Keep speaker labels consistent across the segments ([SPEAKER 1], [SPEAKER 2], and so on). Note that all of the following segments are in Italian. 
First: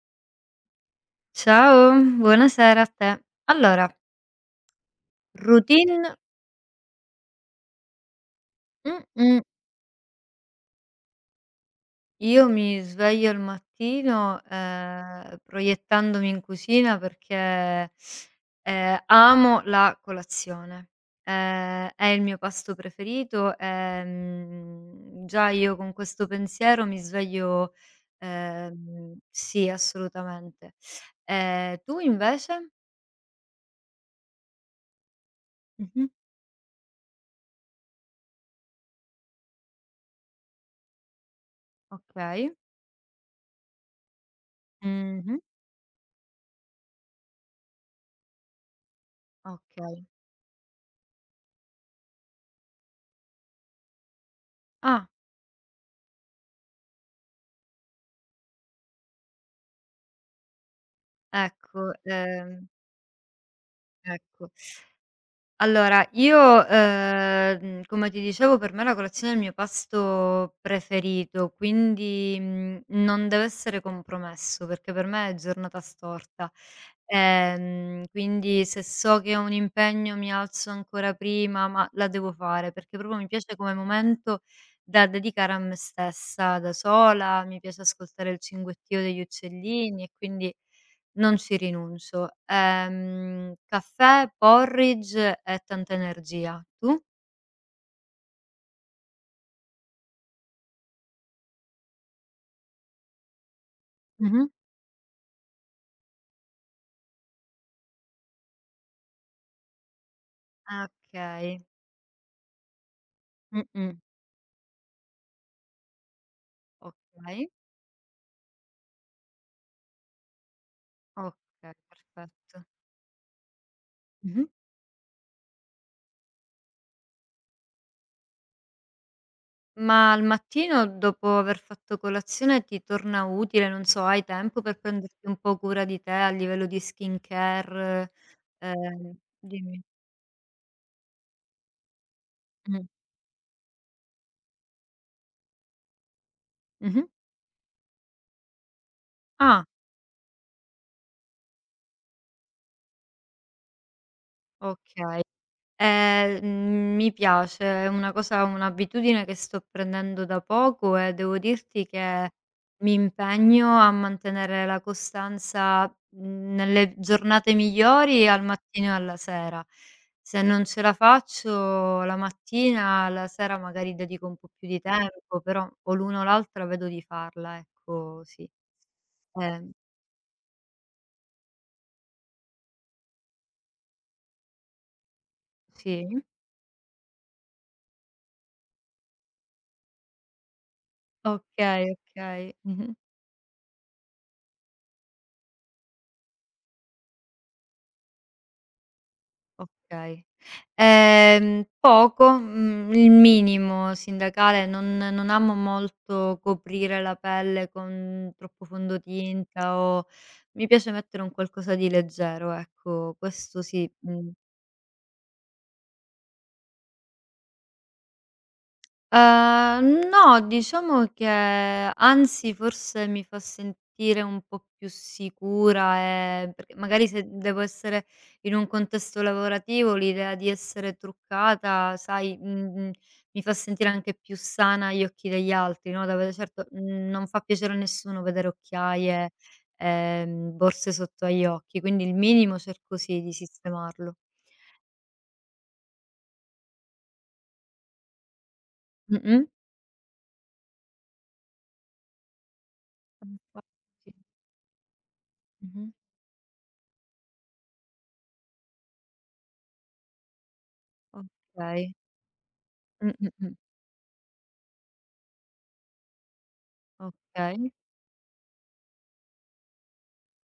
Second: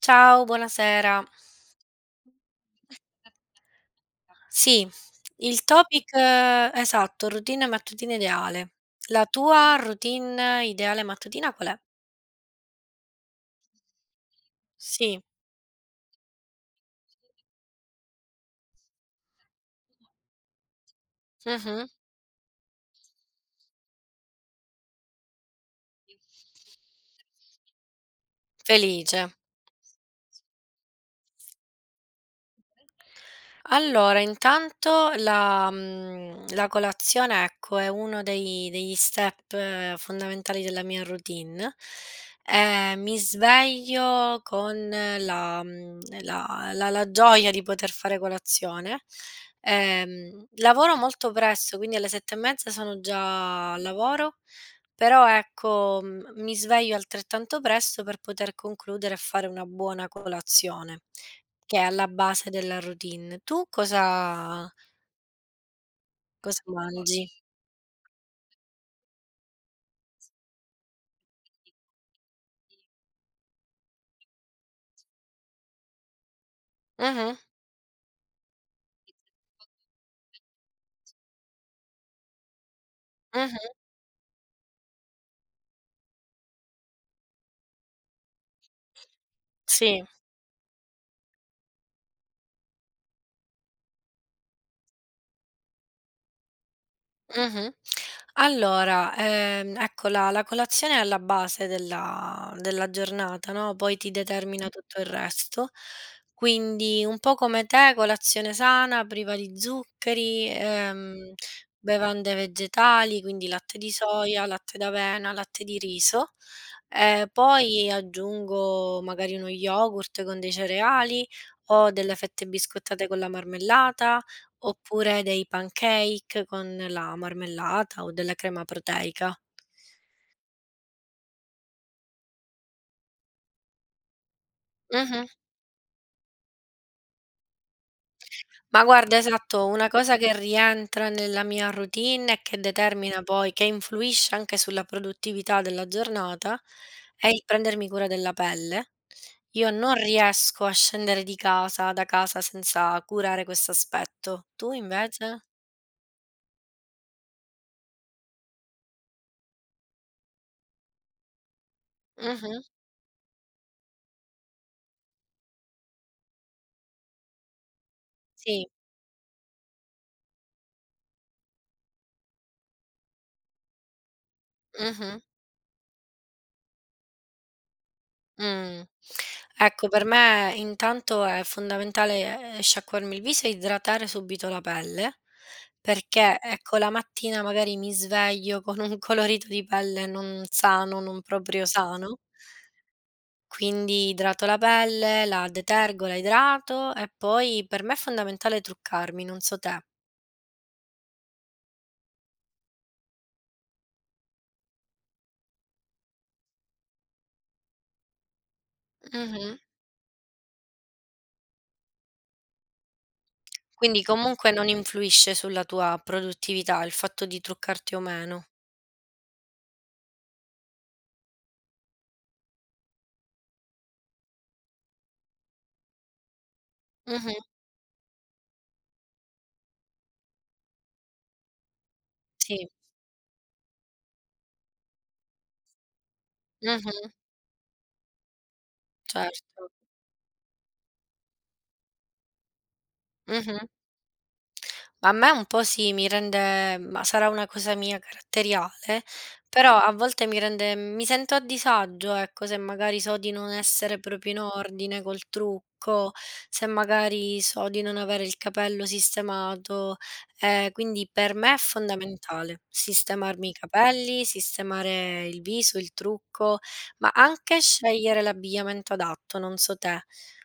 [SPEAKER 1] Ciao, buonasera.
[SPEAKER 2] Ciao, buonasera a te. Allora,
[SPEAKER 1] Sì, il
[SPEAKER 2] routine
[SPEAKER 1] topic esatto, routine mattutina ideale. La
[SPEAKER 2] mh-mh,
[SPEAKER 1] tua routine ideale mattutina qual è?
[SPEAKER 2] io mi sveglio al mattino,
[SPEAKER 1] Sì.
[SPEAKER 2] proiettandomi in cucina perché, amo la colazione.
[SPEAKER 1] Mh-mh.
[SPEAKER 2] È il mio pasto preferito, già io con questo pensiero mi sveglio
[SPEAKER 1] Felice.
[SPEAKER 2] sì, assolutamente. Tu invece?
[SPEAKER 1] Allora, intanto la
[SPEAKER 2] Mh-mh,
[SPEAKER 1] mhmm, la colazione, ecco, è uno dei degli step fondamentali della mia routine.
[SPEAKER 2] okay.
[SPEAKER 1] Mi sveglio con
[SPEAKER 2] Mh-mh,
[SPEAKER 1] la mhmm, la la la gioia di poter fare colazione.
[SPEAKER 2] okay.
[SPEAKER 1] Lavoro molto presto, quindi alle 7 e mezza sono già al lavoro,
[SPEAKER 2] Ah.
[SPEAKER 1] però ecco, mi sveglio altrettanto presto per poter concludere e fare una buona colazione. Che è
[SPEAKER 2] Ecco,
[SPEAKER 1] alla base della routine. Tu
[SPEAKER 2] ecco.
[SPEAKER 1] cosa
[SPEAKER 2] Allora
[SPEAKER 1] cosa
[SPEAKER 2] io,
[SPEAKER 1] mangi?
[SPEAKER 2] come ti dicevo per me la colazione è il mio pasto preferito, quindi, non deve essere compromesso, perché per me è giornata storta.
[SPEAKER 1] Mh-mh,
[SPEAKER 2] Quindi se so che ho un impegno mi alzo ancora prima, ma la devo fare, perché proprio mi piace
[SPEAKER 1] mh-mh,
[SPEAKER 2] come momento da dedicare a me stessa da sola, mi piace ascoltare il cinguettio degli
[SPEAKER 1] sì.
[SPEAKER 2] uccellini e quindi non ci rinuncio. Caffè, porridge e tanta energia. Tu?
[SPEAKER 1] Mh-mh. Allora, ecco la colazione è alla base della giornata, no, poi ti
[SPEAKER 2] Mh-mh.
[SPEAKER 1] determina tutto il resto. Quindi un po' come te, colazione sana, priva di zuccheri,
[SPEAKER 2] Ah, okay.
[SPEAKER 1] bevande vegetali, quindi latte di
[SPEAKER 2] Mh-mh.
[SPEAKER 1] soia, latte d'avena, latte di riso. Ehm,
[SPEAKER 2] Okay,
[SPEAKER 1] poi aggiungo magari uno yogurt con dei cereali
[SPEAKER 2] okay,
[SPEAKER 1] o delle fette
[SPEAKER 2] perfetto.
[SPEAKER 1] biscottate con la marmellata
[SPEAKER 2] Mh-mh.
[SPEAKER 1] oppure dei pancake con la marmellata o della crema proteica.
[SPEAKER 2] Ma al mattino dopo aver fatto colazione ti torna utile, non so, hai tempo per
[SPEAKER 1] Mh-mh.
[SPEAKER 2] prenderti un po' cura di te a livello di skincare?
[SPEAKER 1] Ma guarda, esatto,
[SPEAKER 2] Dimmi.
[SPEAKER 1] una cosa che rientra nella mia routine e che
[SPEAKER 2] Mh.
[SPEAKER 1] determina poi che influisce anche sulla produttività della giornata,
[SPEAKER 2] Mh-mh.
[SPEAKER 1] è il prendermi cura della pelle.
[SPEAKER 2] Ah,
[SPEAKER 1] Io non riesco a scendere di casa da casa senza curare questo aspetto. Tu
[SPEAKER 2] okay.
[SPEAKER 1] invece?
[SPEAKER 2] Mi piace, è una cosa un'abitudine che sto prendendo da poco e devo dirti che
[SPEAKER 1] Mh-mh.
[SPEAKER 2] mi impegno a mantenere la costanza, nelle giornate migliori al
[SPEAKER 1] Sì.
[SPEAKER 2] mattino e alla sera. Se non ce la faccio la mattina, la sera magari dedico un po' più di
[SPEAKER 1] Mh-mh.
[SPEAKER 2] tempo, però o l'una o l'altra vedo di farla, ecco, sì.
[SPEAKER 1] Mh.
[SPEAKER 2] Ehm
[SPEAKER 1] Ecco, per me intanto è fondamentale, sciacquarmi il viso e idratare subito la pelle,
[SPEAKER 2] sì,
[SPEAKER 1] perché ecco la mattina magari mi sveglio con un colorito di pelle non sano, non proprio
[SPEAKER 2] okay,
[SPEAKER 1] sano,
[SPEAKER 2] okay. Mh-mh.
[SPEAKER 1] quindi idrato la pelle, la detergo, la idrato e poi per me è fondamentale truccarmi, non so te.
[SPEAKER 2] Okay. Poco, il minimo sindacale, non amo molto coprire la pelle con troppo
[SPEAKER 1] Mh-mh.
[SPEAKER 2] fondotinta o mi piace mettere un qualcosa di leggero, ecco, questo sì,
[SPEAKER 1] Quindi comunque non influisce sulla tua produttività il fatto di truccarti o meno.
[SPEAKER 2] No, diciamo che anzi forse mi fa sentire un po' più sicura, perché magari se
[SPEAKER 1] Mh-mh.
[SPEAKER 2] devo essere in un contesto lavorativo l'idea di essere truccata, sai,
[SPEAKER 1] Sì.
[SPEAKER 2] mi fa sentire anche più sana agli occhi degli altri, no, da ve certo,
[SPEAKER 1] Mh-mh.
[SPEAKER 2] non fa piacere a nessuno vedere occhiaie,
[SPEAKER 1] Certo.
[SPEAKER 2] borse sotto agli occhi, quindi il minimo cerco sì di
[SPEAKER 1] Mh-mh.
[SPEAKER 2] sistemarlo.
[SPEAKER 1] A me un po' sì, mi rende ma sarà una cosa mia caratteriale,
[SPEAKER 2] Mh-mh.
[SPEAKER 1] però a volte mi sento a disagio, ecco, se magari so di non essere
[SPEAKER 2] Infatti.
[SPEAKER 1] proprio in ordine col
[SPEAKER 2] Mh-mh.
[SPEAKER 1] trucco, se magari so di non avere il capello sistemato, quindi
[SPEAKER 2] O
[SPEAKER 1] per me è
[SPEAKER 2] okay.
[SPEAKER 1] fondamentale
[SPEAKER 2] Mh, mh,
[SPEAKER 1] sistemarmi i
[SPEAKER 2] mh.
[SPEAKER 1] capelli, sistemare il viso, il trucco, ma anche
[SPEAKER 2] Okay,
[SPEAKER 1] scegliere l'abbigliamento adatto, non so te.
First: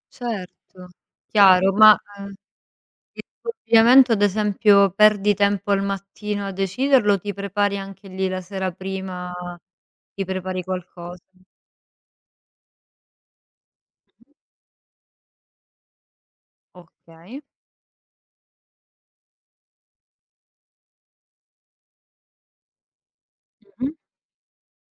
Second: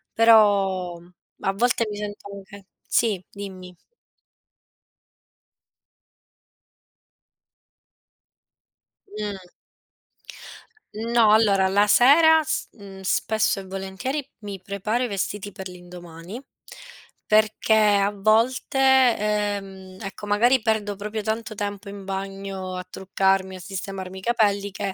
[SPEAKER 2] certo,
[SPEAKER 1] Però a
[SPEAKER 2] chiaro,
[SPEAKER 1] volte mi
[SPEAKER 2] ma,
[SPEAKER 1] sento anche sì,
[SPEAKER 2] il tuo
[SPEAKER 1] dimmi.
[SPEAKER 2] abbigliamento ad esempio perdi tempo al mattino a deciderlo, ti prepari anche lì la sera prima,
[SPEAKER 1] Mh.
[SPEAKER 2] ti prepari qualcosa?
[SPEAKER 1] No, allora la sera spesso e volentieri
[SPEAKER 2] Mh-mh.
[SPEAKER 1] mi preparo i vestiti per l'indomani,
[SPEAKER 2] Okay.
[SPEAKER 1] perché a volte, ecco magari perdo proprio tanto tempo in bagno a truccarmi, a
[SPEAKER 2] Mh-mh.
[SPEAKER 1] sistemarmi i capelli, che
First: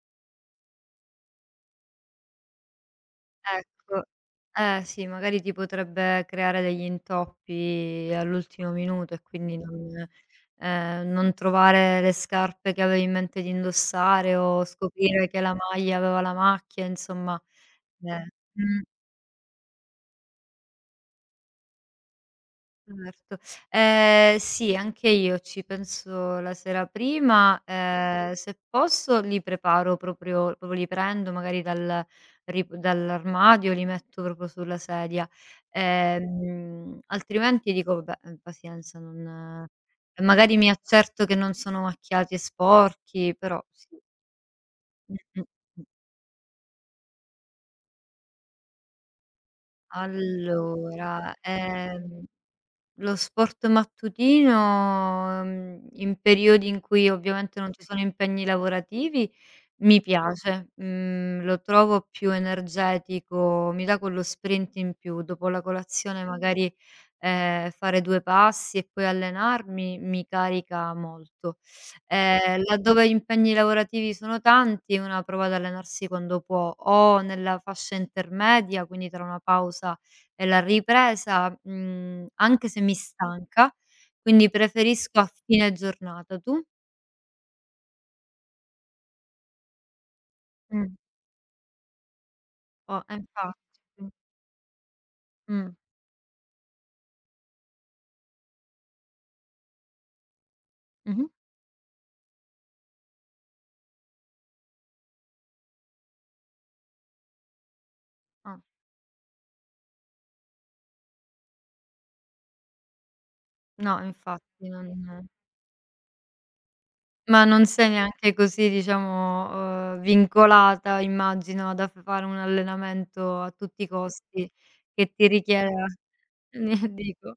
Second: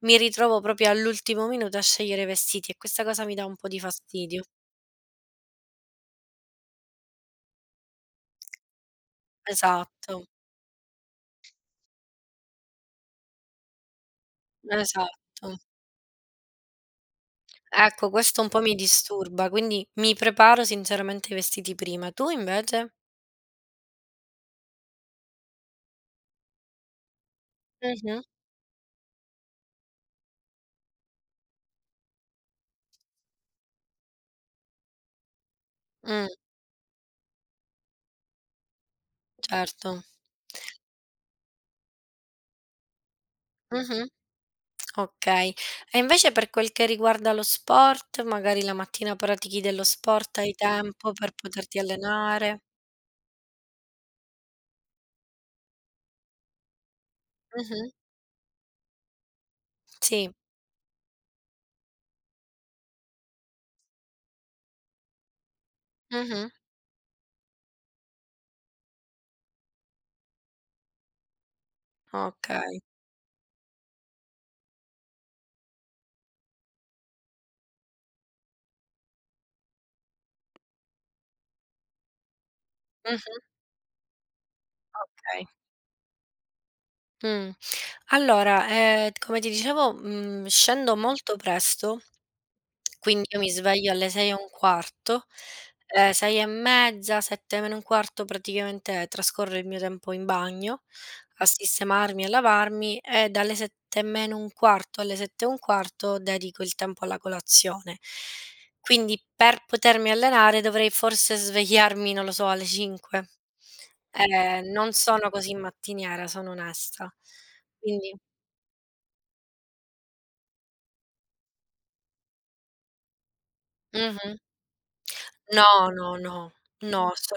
[SPEAKER 1] mi ritrovo proprio all'ultimo minuto a scegliere i vestiti e questa cosa mi dà un po' di
[SPEAKER 2] Ecco.
[SPEAKER 1] fastidio.
[SPEAKER 2] Eh sì, magari ti potrebbe creare degli intoppi all'ultimo minuto e quindi non
[SPEAKER 1] Esatto,
[SPEAKER 2] non trovare le scarpe che avevi in mente di indossare o scoprire che la
[SPEAKER 1] esatto.
[SPEAKER 2] maglia aveva la macchia, insomma,
[SPEAKER 1] Ecco,
[SPEAKER 2] eh.
[SPEAKER 1] questo un po' mi
[SPEAKER 2] Mh.
[SPEAKER 1] disturba, quindi mi preparo sinceramente i vestiti prima. Tu invece?
[SPEAKER 2] Certo. Sì, anche io ci penso la sera prima,
[SPEAKER 1] Mh-mh.
[SPEAKER 2] se posso li preparo proprio li prendo magari dal rip dall'armadio, li metto proprio sulla sedia,
[SPEAKER 1] Mh,
[SPEAKER 2] altrimenti dico: "Vabbè, pazienza, non"
[SPEAKER 1] certo.
[SPEAKER 2] magari mi accerto che non sono macchiati e sporchi, però sì.
[SPEAKER 1] Mh-mh.
[SPEAKER 2] Mh-mh,
[SPEAKER 1] Okay.
[SPEAKER 2] mh.
[SPEAKER 1] E invece per quel che riguarda lo sport, magari la mattina pratichi dello sport, hai tempo per
[SPEAKER 2] Allora,
[SPEAKER 1] poterti allenare?
[SPEAKER 2] Lo sport mattutino, in periodi in cui ovviamente non ci
[SPEAKER 1] Mh-mh.
[SPEAKER 2] sono impegni lavorativi, mi
[SPEAKER 1] Sì.
[SPEAKER 2] piace, lo trovo più energetico, mi dà quello sprint in più. Dopo la colazione
[SPEAKER 1] Mh-mh.
[SPEAKER 2] magari, fare 2 passi e poi allenarmi mi carica molto.
[SPEAKER 1] Okay.
[SPEAKER 2] Laddove gli impegni lavorativi sono tanti, una prova ad allenarsi quando può o nella fascia intermedia, quindi tra una pausa e la ripresa, anche se mi
[SPEAKER 1] Mh-mh.
[SPEAKER 2] stanca, quindi preferisco a
[SPEAKER 1] Okay.
[SPEAKER 2] fine giornata. Tu?
[SPEAKER 1] Mh. Allora, t come ti dicevo,
[SPEAKER 2] Mh.
[SPEAKER 1] scendo molto presto,
[SPEAKER 2] Oh, eh
[SPEAKER 1] quindi io mi
[SPEAKER 2] infatti.
[SPEAKER 1] sveglio
[SPEAKER 2] Sì.
[SPEAKER 1] alle 6 e un quarto,
[SPEAKER 2] Mh.
[SPEAKER 1] 6 e mezza, 7 meno un quarto praticamente trascorro il mio tempo in bagno
[SPEAKER 2] Mh-mh.
[SPEAKER 1] a sistemarmi, a lavarmi e dalle 7 meno un quarto alle 7 e un quarto dedico il tempo alla colazione.
[SPEAKER 2] Ah.
[SPEAKER 1] Quindi per potermi allenare dovrei forse svegliarmi, non lo so, alle 5.
[SPEAKER 2] No, infatti non
[SPEAKER 1] Non sono così mattiniera, sono onesta.
[SPEAKER 2] ma non sei
[SPEAKER 1] Quindi
[SPEAKER 2] neanche così, diciamo, vincolata immagino da f fare un allenamento a tutti i
[SPEAKER 1] mh-mh.
[SPEAKER 2] costi che ti richieda
[SPEAKER 1] No, no, no,
[SPEAKER 2] ne
[SPEAKER 1] no,
[SPEAKER 2] dico.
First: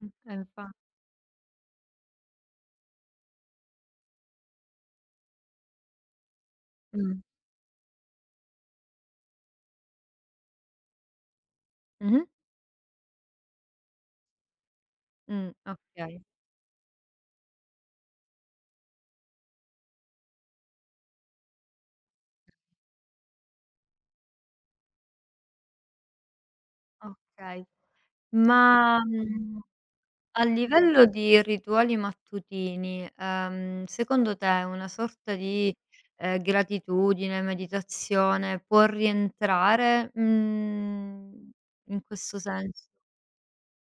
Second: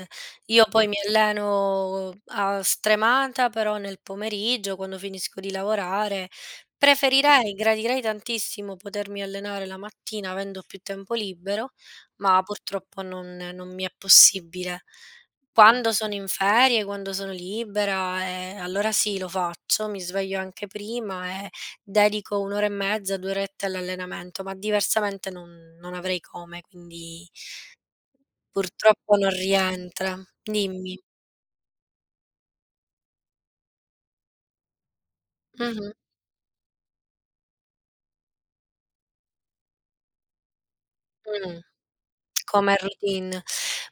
[SPEAKER 1] Io
[SPEAKER 2] Infa
[SPEAKER 1] poi mi alleno a stremata, però nel pomeriggio, quando finisco di lavorare,
[SPEAKER 2] mh.
[SPEAKER 1] preferirei, gradirei tantissimo potermi allenare la mattina avendo più tempo libero,
[SPEAKER 2] Mh-mh.
[SPEAKER 1] ma purtroppo non mi è possibile.
[SPEAKER 2] Mh,
[SPEAKER 1] Quando sono
[SPEAKER 2] okay,
[SPEAKER 1] in ferie, quando sono libera, allora sì, lo faccio, mi sveglio anche prima e dedico 1 ora e mezza, 2 orette all'allenamento, ma diversamente non avrei come, quindi
[SPEAKER 2] okay. Ma,
[SPEAKER 1] purtroppo non
[SPEAKER 2] mhmm
[SPEAKER 1] rientra.
[SPEAKER 2] A
[SPEAKER 1] Dimmi.
[SPEAKER 2] livello di rituali mattutini, secondo te una sorta di,
[SPEAKER 1] Mh-mh,
[SPEAKER 2] gratitudine, meditazione può rientrare,
[SPEAKER 1] mh.
[SPEAKER 2] in questo
[SPEAKER 1] Come
[SPEAKER 2] senso?
[SPEAKER 1] routine.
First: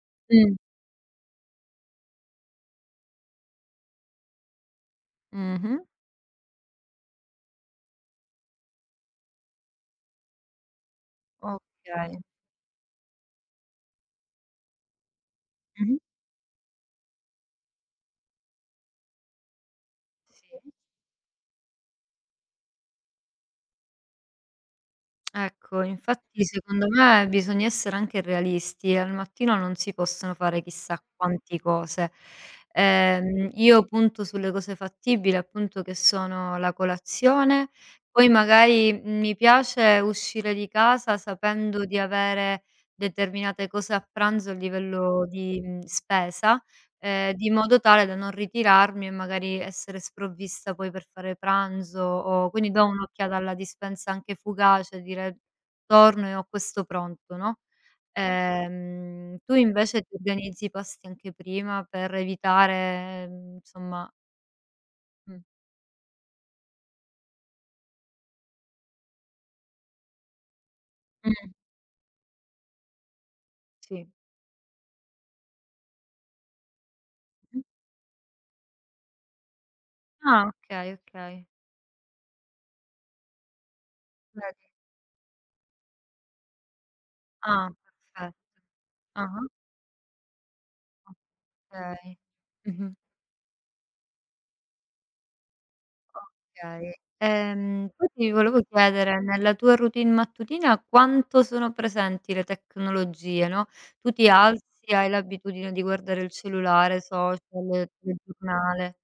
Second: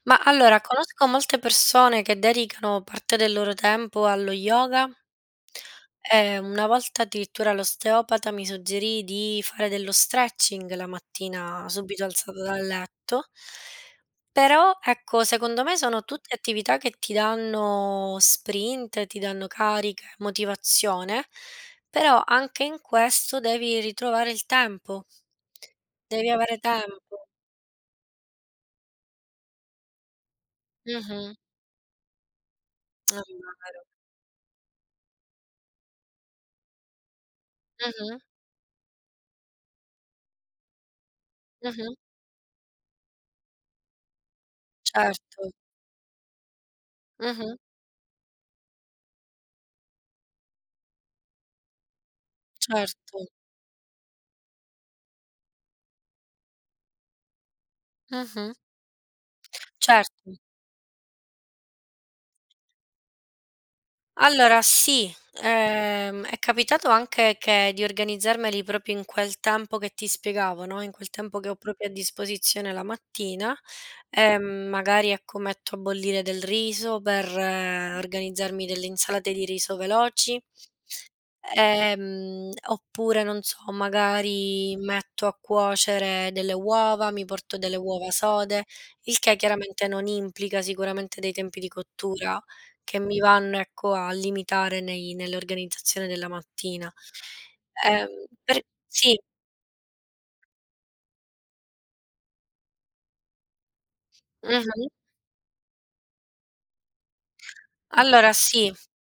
[SPEAKER 1] Ma
[SPEAKER 2] Mh.
[SPEAKER 1] allora conosco molte persone che dedicano parte del loro tempo allo yoga
[SPEAKER 2] Mh-mh.
[SPEAKER 1] e una volta addirittura l'osteopata mi suggerì di fare dello stretching la mattina subito
[SPEAKER 2] Okay.
[SPEAKER 1] alzata dal letto. Però ecco, secondo me
[SPEAKER 2] Mh-mh.
[SPEAKER 1] sono tutte attività che ti danno sprint, ti danno carica,
[SPEAKER 2] Sì.
[SPEAKER 1] motivazione, però anche in questo devi ritrovare il tempo.
[SPEAKER 2] Ecco,
[SPEAKER 1] Devi
[SPEAKER 2] infatti
[SPEAKER 1] avere
[SPEAKER 2] secondo
[SPEAKER 1] tempo.
[SPEAKER 2] me bisogna essere anche realisti, al mattino non si possono fare chissà
[SPEAKER 1] Mh-mh.
[SPEAKER 2] quanti cose.
[SPEAKER 1] È vero.
[SPEAKER 2] Io punto sulle cose fattibili, appunto che sono la colazione,
[SPEAKER 1] Mh-mh,
[SPEAKER 2] poi magari mi piace uscire di casa sapendo
[SPEAKER 1] mh-mh,
[SPEAKER 2] di avere determinate cose a pranzo a livello
[SPEAKER 1] certo,
[SPEAKER 2] di, spesa, di
[SPEAKER 1] mh-mh,
[SPEAKER 2] modo tale da non ritirarmi e magari essere sprovvista poi per fare pranzo o quindi do
[SPEAKER 1] certo,
[SPEAKER 2] un'occhiata alla dispensa anche fugace, dire: "Torno e ho questo pronto", no.
[SPEAKER 1] mh-mh,
[SPEAKER 2] Tu invece ti
[SPEAKER 1] certo.
[SPEAKER 2] organizzi i pasti anche prima per evitare, insomma
[SPEAKER 1] Allora sì,
[SPEAKER 2] mh,
[SPEAKER 1] è capitato anche che di organizzarmeli proprio in quel tempo che ti spiegavo, no, in quel tempo che
[SPEAKER 2] mh,
[SPEAKER 1] ho proprio a disposizione la mattina,
[SPEAKER 2] sì.
[SPEAKER 1] magari ecco metto a bollire del riso per
[SPEAKER 2] Mh.
[SPEAKER 1] organizzarmi delle insalate di riso veloci.
[SPEAKER 2] Ah, okay, okay.
[SPEAKER 1] Oppure non so,
[SPEAKER 2] Vedi.
[SPEAKER 1] magari metto a cuocere delle uova, mi porto
[SPEAKER 2] Ah,
[SPEAKER 1] delle uova
[SPEAKER 2] perfetto.
[SPEAKER 1] sode, il che
[SPEAKER 2] Ah-ah,
[SPEAKER 1] chiaramente non implica sicuramente dei tempi di
[SPEAKER 2] okay.
[SPEAKER 1] cottura
[SPEAKER 2] Mh-mh.
[SPEAKER 1] che mi vanno, ecco, a limitare nei nell'organizzazione della mattina.
[SPEAKER 2] Okay.
[SPEAKER 1] Ehm,
[SPEAKER 2] Poi ti
[SPEAKER 1] per
[SPEAKER 2] volevo
[SPEAKER 1] sì,
[SPEAKER 2] chiedere, nella tua routine mattutina quanto sono presenti le tecnologie, no, tu ti alzi,
[SPEAKER 1] mh-mh.
[SPEAKER 2] hai l'abitudine di guardare il cellulare, social, il
[SPEAKER 1] Allora sì.
[SPEAKER 2] telegiornale.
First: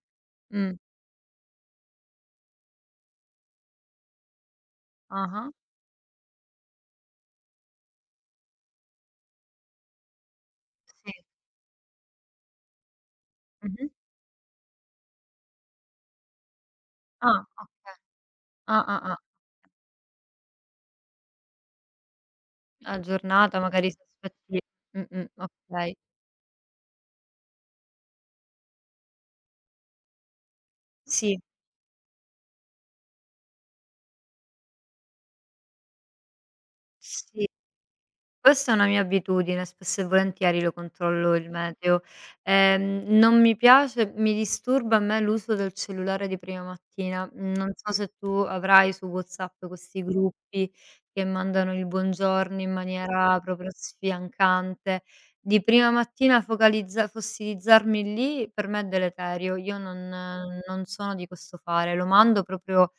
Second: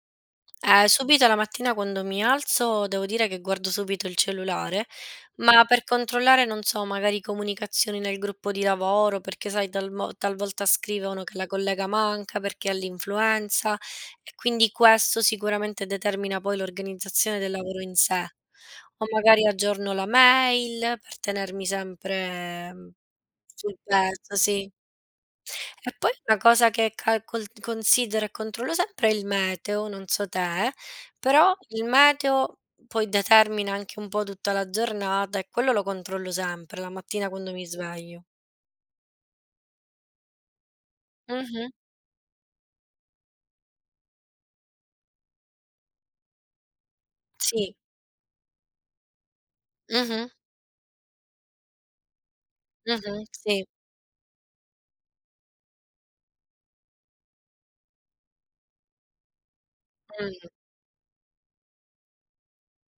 [SPEAKER 2] Mh.
[SPEAKER 1] Subito la mattina quando mi alzo devo dire che guardo subito il cellulare,
[SPEAKER 2] Ah-ah.
[SPEAKER 1] ma per controllare, non so, magari comunicazioni nel gruppo di lavoro, perché sai, talvolta
[SPEAKER 2] Sì.
[SPEAKER 1] scrivono che la collega manca perché ha l'influenza
[SPEAKER 2] Mh-mh.
[SPEAKER 1] e quindi questo sicuramente determina poi l'organizzazione
[SPEAKER 2] Ah,
[SPEAKER 1] del lavoro
[SPEAKER 2] okay.
[SPEAKER 1] in sé.
[SPEAKER 2] Ah, ah,
[SPEAKER 1] O
[SPEAKER 2] ah.
[SPEAKER 1] magari aggiorno la mail per tenermi sempre
[SPEAKER 2] A giornata
[SPEAKER 1] sul
[SPEAKER 2] magari si
[SPEAKER 1] pezzo,
[SPEAKER 2] aspetti
[SPEAKER 1] sì.
[SPEAKER 2] mh-mh,
[SPEAKER 1] E
[SPEAKER 2] okay.
[SPEAKER 1] poi una cosa che calcol considero e controllo sempre è il meteo, non so te,
[SPEAKER 2] Sì,
[SPEAKER 1] però il meteo poi determina anche un po' tutta la giornata e quello lo controllo sempre, la mattina
[SPEAKER 2] sì.
[SPEAKER 1] quando mi sveglio.
[SPEAKER 2] Questa è una mia abitudine, spesso e volentieri lo controllo il
[SPEAKER 1] Mh-mh.
[SPEAKER 2] meteo. Non mi piace mi disturba a me l'uso del cellulare di prima mattina. Mhmm, non
[SPEAKER 1] Sì.
[SPEAKER 2] so se tu avrai su WhatsApp questi
[SPEAKER 1] Mh-mh.
[SPEAKER 2] gruppi che mandano il buongiorno in
[SPEAKER 1] Mh-mh.
[SPEAKER 2] maniera
[SPEAKER 1] Sì.
[SPEAKER 2] proprio sfiancante. Di prima mattina focalizza fossilizzarmi lì per me è deleterio. Io non
[SPEAKER 1] Mh,
[SPEAKER 2] non sono di questo fare. Lo mando proprio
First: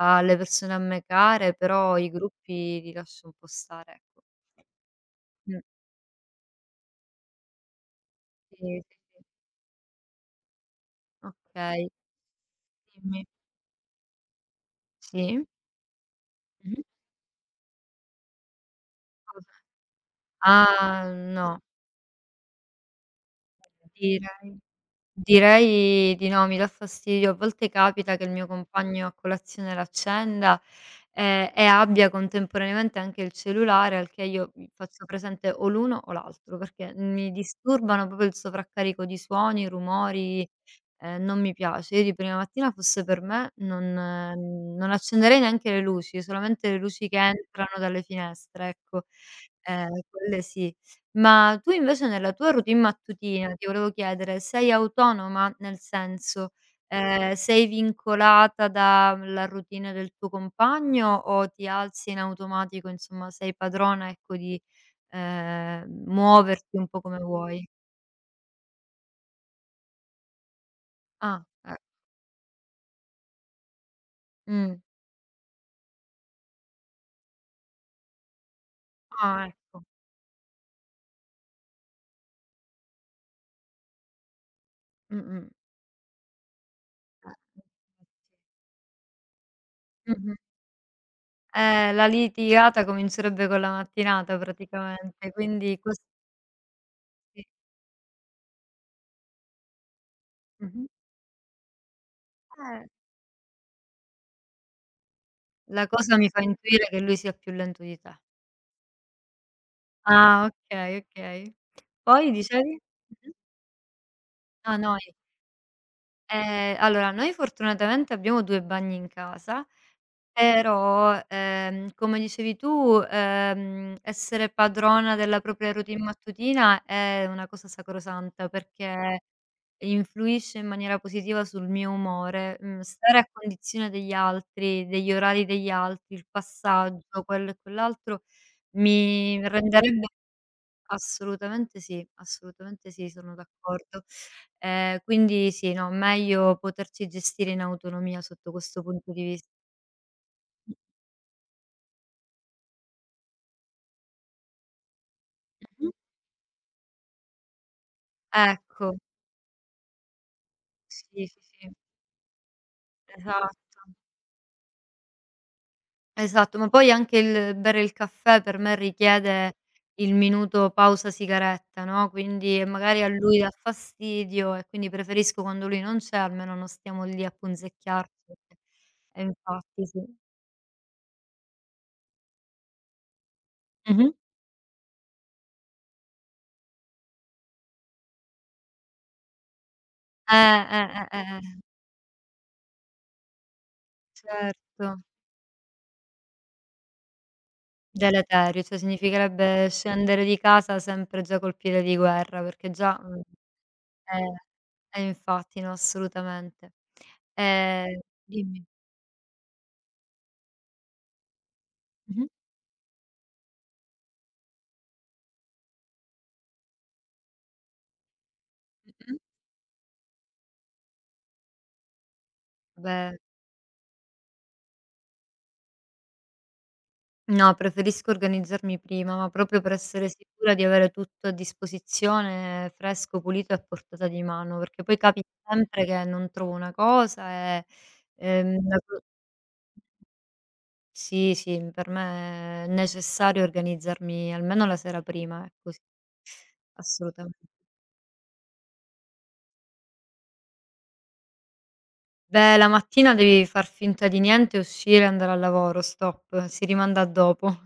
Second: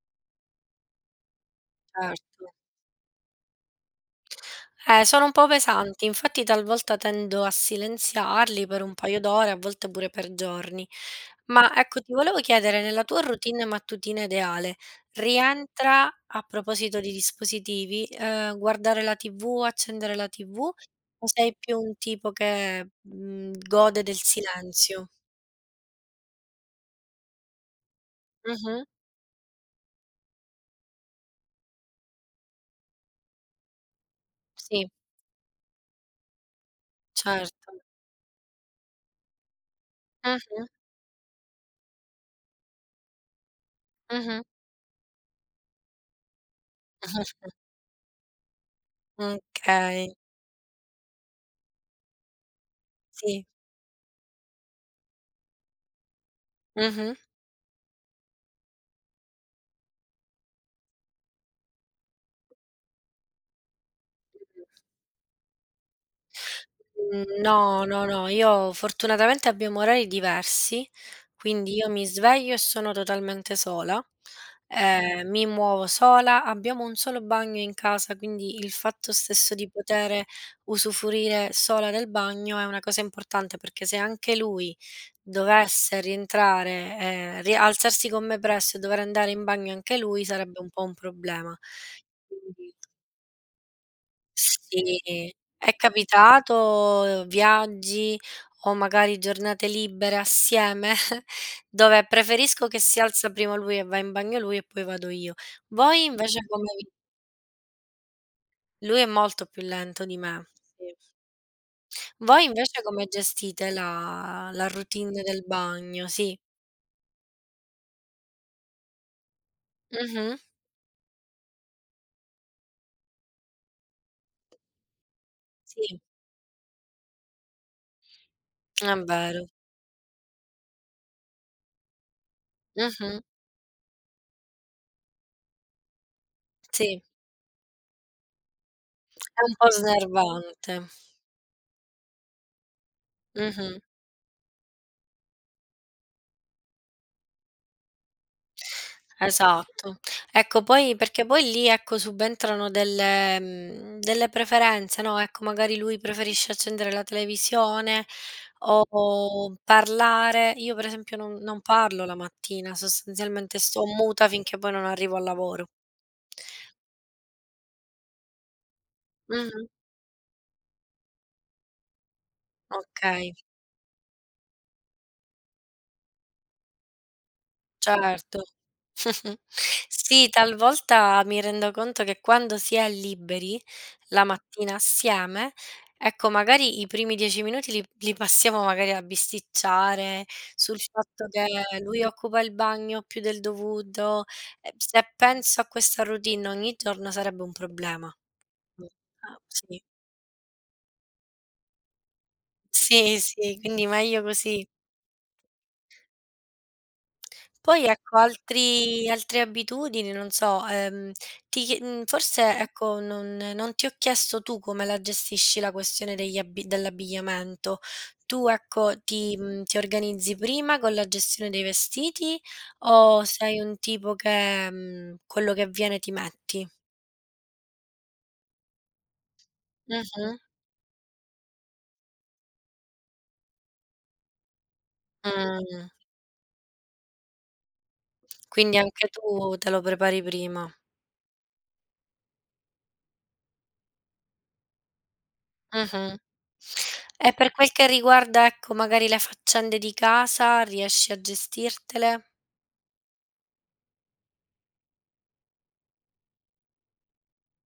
[SPEAKER 2] alle persone a me care, però i
[SPEAKER 1] certo.
[SPEAKER 2] gruppi li lascio un po' stare, ecco.
[SPEAKER 1] Sono un po'
[SPEAKER 2] Mh.
[SPEAKER 1] pesanti, infatti talvolta tendo a
[SPEAKER 2] Sì,
[SPEAKER 1] silenziarli per
[SPEAKER 2] sì,
[SPEAKER 1] un paio
[SPEAKER 2] sì.
[SPEAKER 1] d'ore, a volte pure per giorni. Ma
[SPEAKER 2] Okay,
[SPEAKER 1] ecco, ti volevo chiedere, nella tua
[SPEAKER 2] dimmi.
[SPEAKER 1] routine mattutina ideale,
[SPEAKER 2] Sì?
[SPEAKER 1] rientra, a
[SPEAKER 2] Mh-mh.
[SPEAKER 1] proposito di dispositivi, guardare la TV,
[SPEAKER 2] Cosa?
[SPEAKER 1] accendere la TV,
[SPEAKER 2] Ah,
[SPEAKER 1] o sei
[SPEAKER 2] no,
[SPEAKER 1] più un tipo che, gode del
[SPEAKER 2] direi
[SPEAKER 1] silenzio?
[SPEAKER 2] direi di no, mi dà fastidio. A volte capita che il mio
[SPEAKER 1] Mh-mh.
[SPEAKER 2] compagno a colazione l'accenda, e abbia contemporaneamente anche il cellulare, al che io gli
[SPEAKER 1] Sì,
[SPEAKER 2] faccio presente o l'uno o l'altro, perché mi
[SPEAKER 1] certo.
[SPEAKER 2] disturbano proprio il sovraccarico di suoni, rumori.
[SPEAKER 1] Mh-mh,
[SPEAKER 2] Non mi piace. Io di prima mattina fosse per me non
[SPEAKER 1] mh-mh.
[SPEAKER 2] non accenderei neanche le luci, solamente le luci che entrano dalle finestre, ecco.
[SPEAKER 1] Okay,
[SPEAKER 2] Quelle sì. Ma tu invece nella tua routine
[SPEAKER 1] sì.
[SPEAKER 2] mattutina, ti volevo chiedere, sei autonoma? Nel senso,
[SPEAKER 1] Mh-mh.
[SPEAKER 2] sei vincolata dalla routine del tuo compagno o ti alzi in automatico, insomma sei padrona, ecco, di, muoverti un po' come
[SPEAKER 1] Mhmm,
[SPEAKER 2] vuoi?
[SPEAKER 1] no, no, no, io fortunatamente abbiamo orari diversi,
[SPEAKER 2] Ah,
[SPEAKER 1] quindi
[SPEAKER 2] eh,
[SPEAKER 1] io mi sveglio e sono totalmente sola,
[SPEAKER 2] mh.
[SPEAKER 1] mi muovo sola, abbiamo un solo bagno in casa, quindi il fatto
[SPEAKER 2] Ah,
[SPEAKER 1] stesso di
[SPEAKER 2] ecco.
[SPEAKER 1] potere usufruire sola del bagno è una cosa importante, perché se anche lui
[SPEAKER 2] Mh-mh.
[SPEAKER 1] dovesse rientrare, ri alzarsi con me presto e dover andare in bagno anche lui,
[SPEAKER 2] Mh-mh.
[SPEAKER 1] sarebbe un po' un problema.
[SPEAKER 2] La
[SPEAKER 1] Quindi
[SPEAKER 2] litigata comincerebbe con la mattinata
[SPEAKER 1] sì,
[SPEAKER 2] praticamente,
[SPEAKER 1] è
[SPEAKER 2] quindi questi
[SPEAKER 1] capitato viaggi o magari giornate libere
[SPEAKER 2] mh-mh.
[SPEAKER 1] assieme dove preferisco che
[SPEAKER 2] Eh,
[SPEAKER 1] si alza prima lui e va in bagno lui e poi vado io.
[SPEAKER 2] la
[SPEAKER 1] Voi
[SPEAKER 2] cosa mi
[SPEAKER 1] invece
[SPEAKER 2] fa
[SPEAKER 1] come
[SPEAKER 2] intuire
[SPEAKER 1] vi.
[SPEAKER 2] che lui sia più lento di te.
[SPEAKER 1] Lui è molto più lento di
[SPEAKER 2] Ah,
[SPEAKER 1] me. Sì.
[SPEAKER 2] okay, okay. Poi
[SPEAKER 1] Voi
[SPEAKER 2] dicevi?
[SPEAKER 1] invece come
[SPEAKER 2] Mh-mh.
[SPEAKER 1] gestite la
[SPEAKER 2] Ah, noi.
[SPEAKER 1] routine del bagno? Sì.
[SPEAKER 2] Allora noi fortunatamente abbiamo 2 bagni in casa.
[SPEAKER 1] Mh-mh.
[SPEAKER 2] Però, come dicevi tu, essere padrona della propria
[SPEAKER 1] Sì,
[SPEAKER 2] routine mattutina è una cosa sacrosanta
[SPEAKER 1] è
[SPEAKER 2] perché
[SPEAKER 1] vero.
[SPEAKER 2] influisce in maniera positiva sul mio umore. Mhmm, stare
[SPEAKER 1] Mh-mh.
[SPEAKER 2] a condizione degli altri, degli orari degli altri, il
[SPEAKER 1] Sì,
[SPEAKER 2] passaggio, quello e quell'altro,
[SPEAKER 1] è
[SPEAKER 2] mi
[SPEAKER 1] un po'
[SPEAKER 2] renderebbe
[SPEAKER 1] snervante.
[SPEAKER 2] assolutamente sì, sono
[SPEAKER 1] Mh-mh.
[SPEAKER 2] d'accordo. Quindi sì, no, meglio poterci gestire in autonomia sotto questo punto di vis
[SPEAKER 1] Esatto. Ecco poi perché poi lì, ecco, subentrano delle preferenze, no, ecco, magari
[SPEAKER 2] Mh-mh.
[SPEAKER 1] lui preferisce accendere la televisione o
[SPEAKER 2] Ecco.
[SPEAKER 1] parlare. Io per
[SPEAKER 2] Sì,
[SPEAKER 1] esempio non
[SPEAKER 2] sì,
[SPEAKER 1] non
[SPEAKER 2] sì,
[SPEAKER 1] parlo la mattina, sostanzialmente
[SPEAKER 2] esatto,
[SPEAKER 1] sto muta finché poi non arrivo al lavoro.
[SPEAKER 2] esatto. Ma poi anche il bere il caffè per me richiede
[SPEAKER 1] Mh-mh,
[SPEAKER 2] il minuto pausa sigaretta, no, quindi e magari a
[SPEAKER 1] okay.
[SPEAKER 2] lui dà fastidio e quindi preferisco quando lui non c'è, almeno non stiamo lì a punzecchiarci.
[SPEAKER 1] Certo.
[SPEAKER 2] E infatti sì.
[SPEAKER 1] Sì, talvolta mi rendo conto che quando si è liberi
[SPEAKER 2] Mh-mh.
[SPEAKER 1] la mattina assieme, ecco, magari i primi 10 minuti li passiamo magari a bisticciare
[SPEAKER 2] Eh,
[SPEAKER 1] sul
[SPEAKER 2] eh, eh,
[SPEAKER 1] fatto
[SPEAKER 2] eh,
[SPEAKER 1] che lui occupa il bagno più del dovuto. Ehm,
[SPEAKER 2] certo.
[SPEAKER 1] se penso a questa routine ogni giorno sarebbe un problema.
[SPEAKER 2] Deleterio, cioè
[SPEAKER 1] Mh. Ah,
[SPEAKER 2] significherebbe
[SPEAKER 1] sì.
[SPEAKER 2] scendere di casa sempre già col piede di guerra, perché già
[SPEAKER 1] Sì,
[SPEAKER 2] mhmm,
[SPEAKER 1] sì, quindi meglio così.
[SPEAKER 2] eh, eh infatti, no, assolutamente.
[SPEAKER 1] Poi
[SPEAKER 2] Ehm
[SPEAKER 1] ecco
[SPEAKER 2] dimmi.
[SPEAKER 1] altri altre abitudini, non so,
[SPEAKER 2] Mh-mh.
[SPEAKER 1] forse ecco non ti ho chiesto tu come la gestisci la questione degli abbi dell'abbigliamento. Tu ecco
[SPEAKER 2] Mh-mh.
[SPEAKER 1] ti organizzi prima con la gestione dei vestiti
[SPEAKER 2] Beh,
[SPEAKER 1] o sei un tipo che, quello che viene ti metti?
[SPEAKER 2] no, preferisco organizzarmi prima, ma proprio per essere
[SPEAKER 1] Mh-mh.
[SPEAKER 2] sicura di avere tutto a disposizione, fresco, pulito e a portata di mano, perché poi capita
[SPEAKER 1] Mh.
[SPEAKER 2] sempre che non trovo una cosa e,
[SPEAKER 1] Quindi
[SPEAKER 2] la co
[SPEAKER 1] anche tu te lo prepari prima.
[SPEAKER 2] sì, sì, per me è necessario organizzarmi almeno la sera prima, ecco sì,
[SPEAKER 1] Mh-mh. E
[SPEAKER 2] assolutamente.
[SPEAKER 1] per quel che riguarda, ecco, magari le faccende di casa, riesci a gestirtele?
[SPEAKER 2] Beh, la mattina devi far finta di niente, uscire, andare al lavoro, stop, si rimanda a dopo.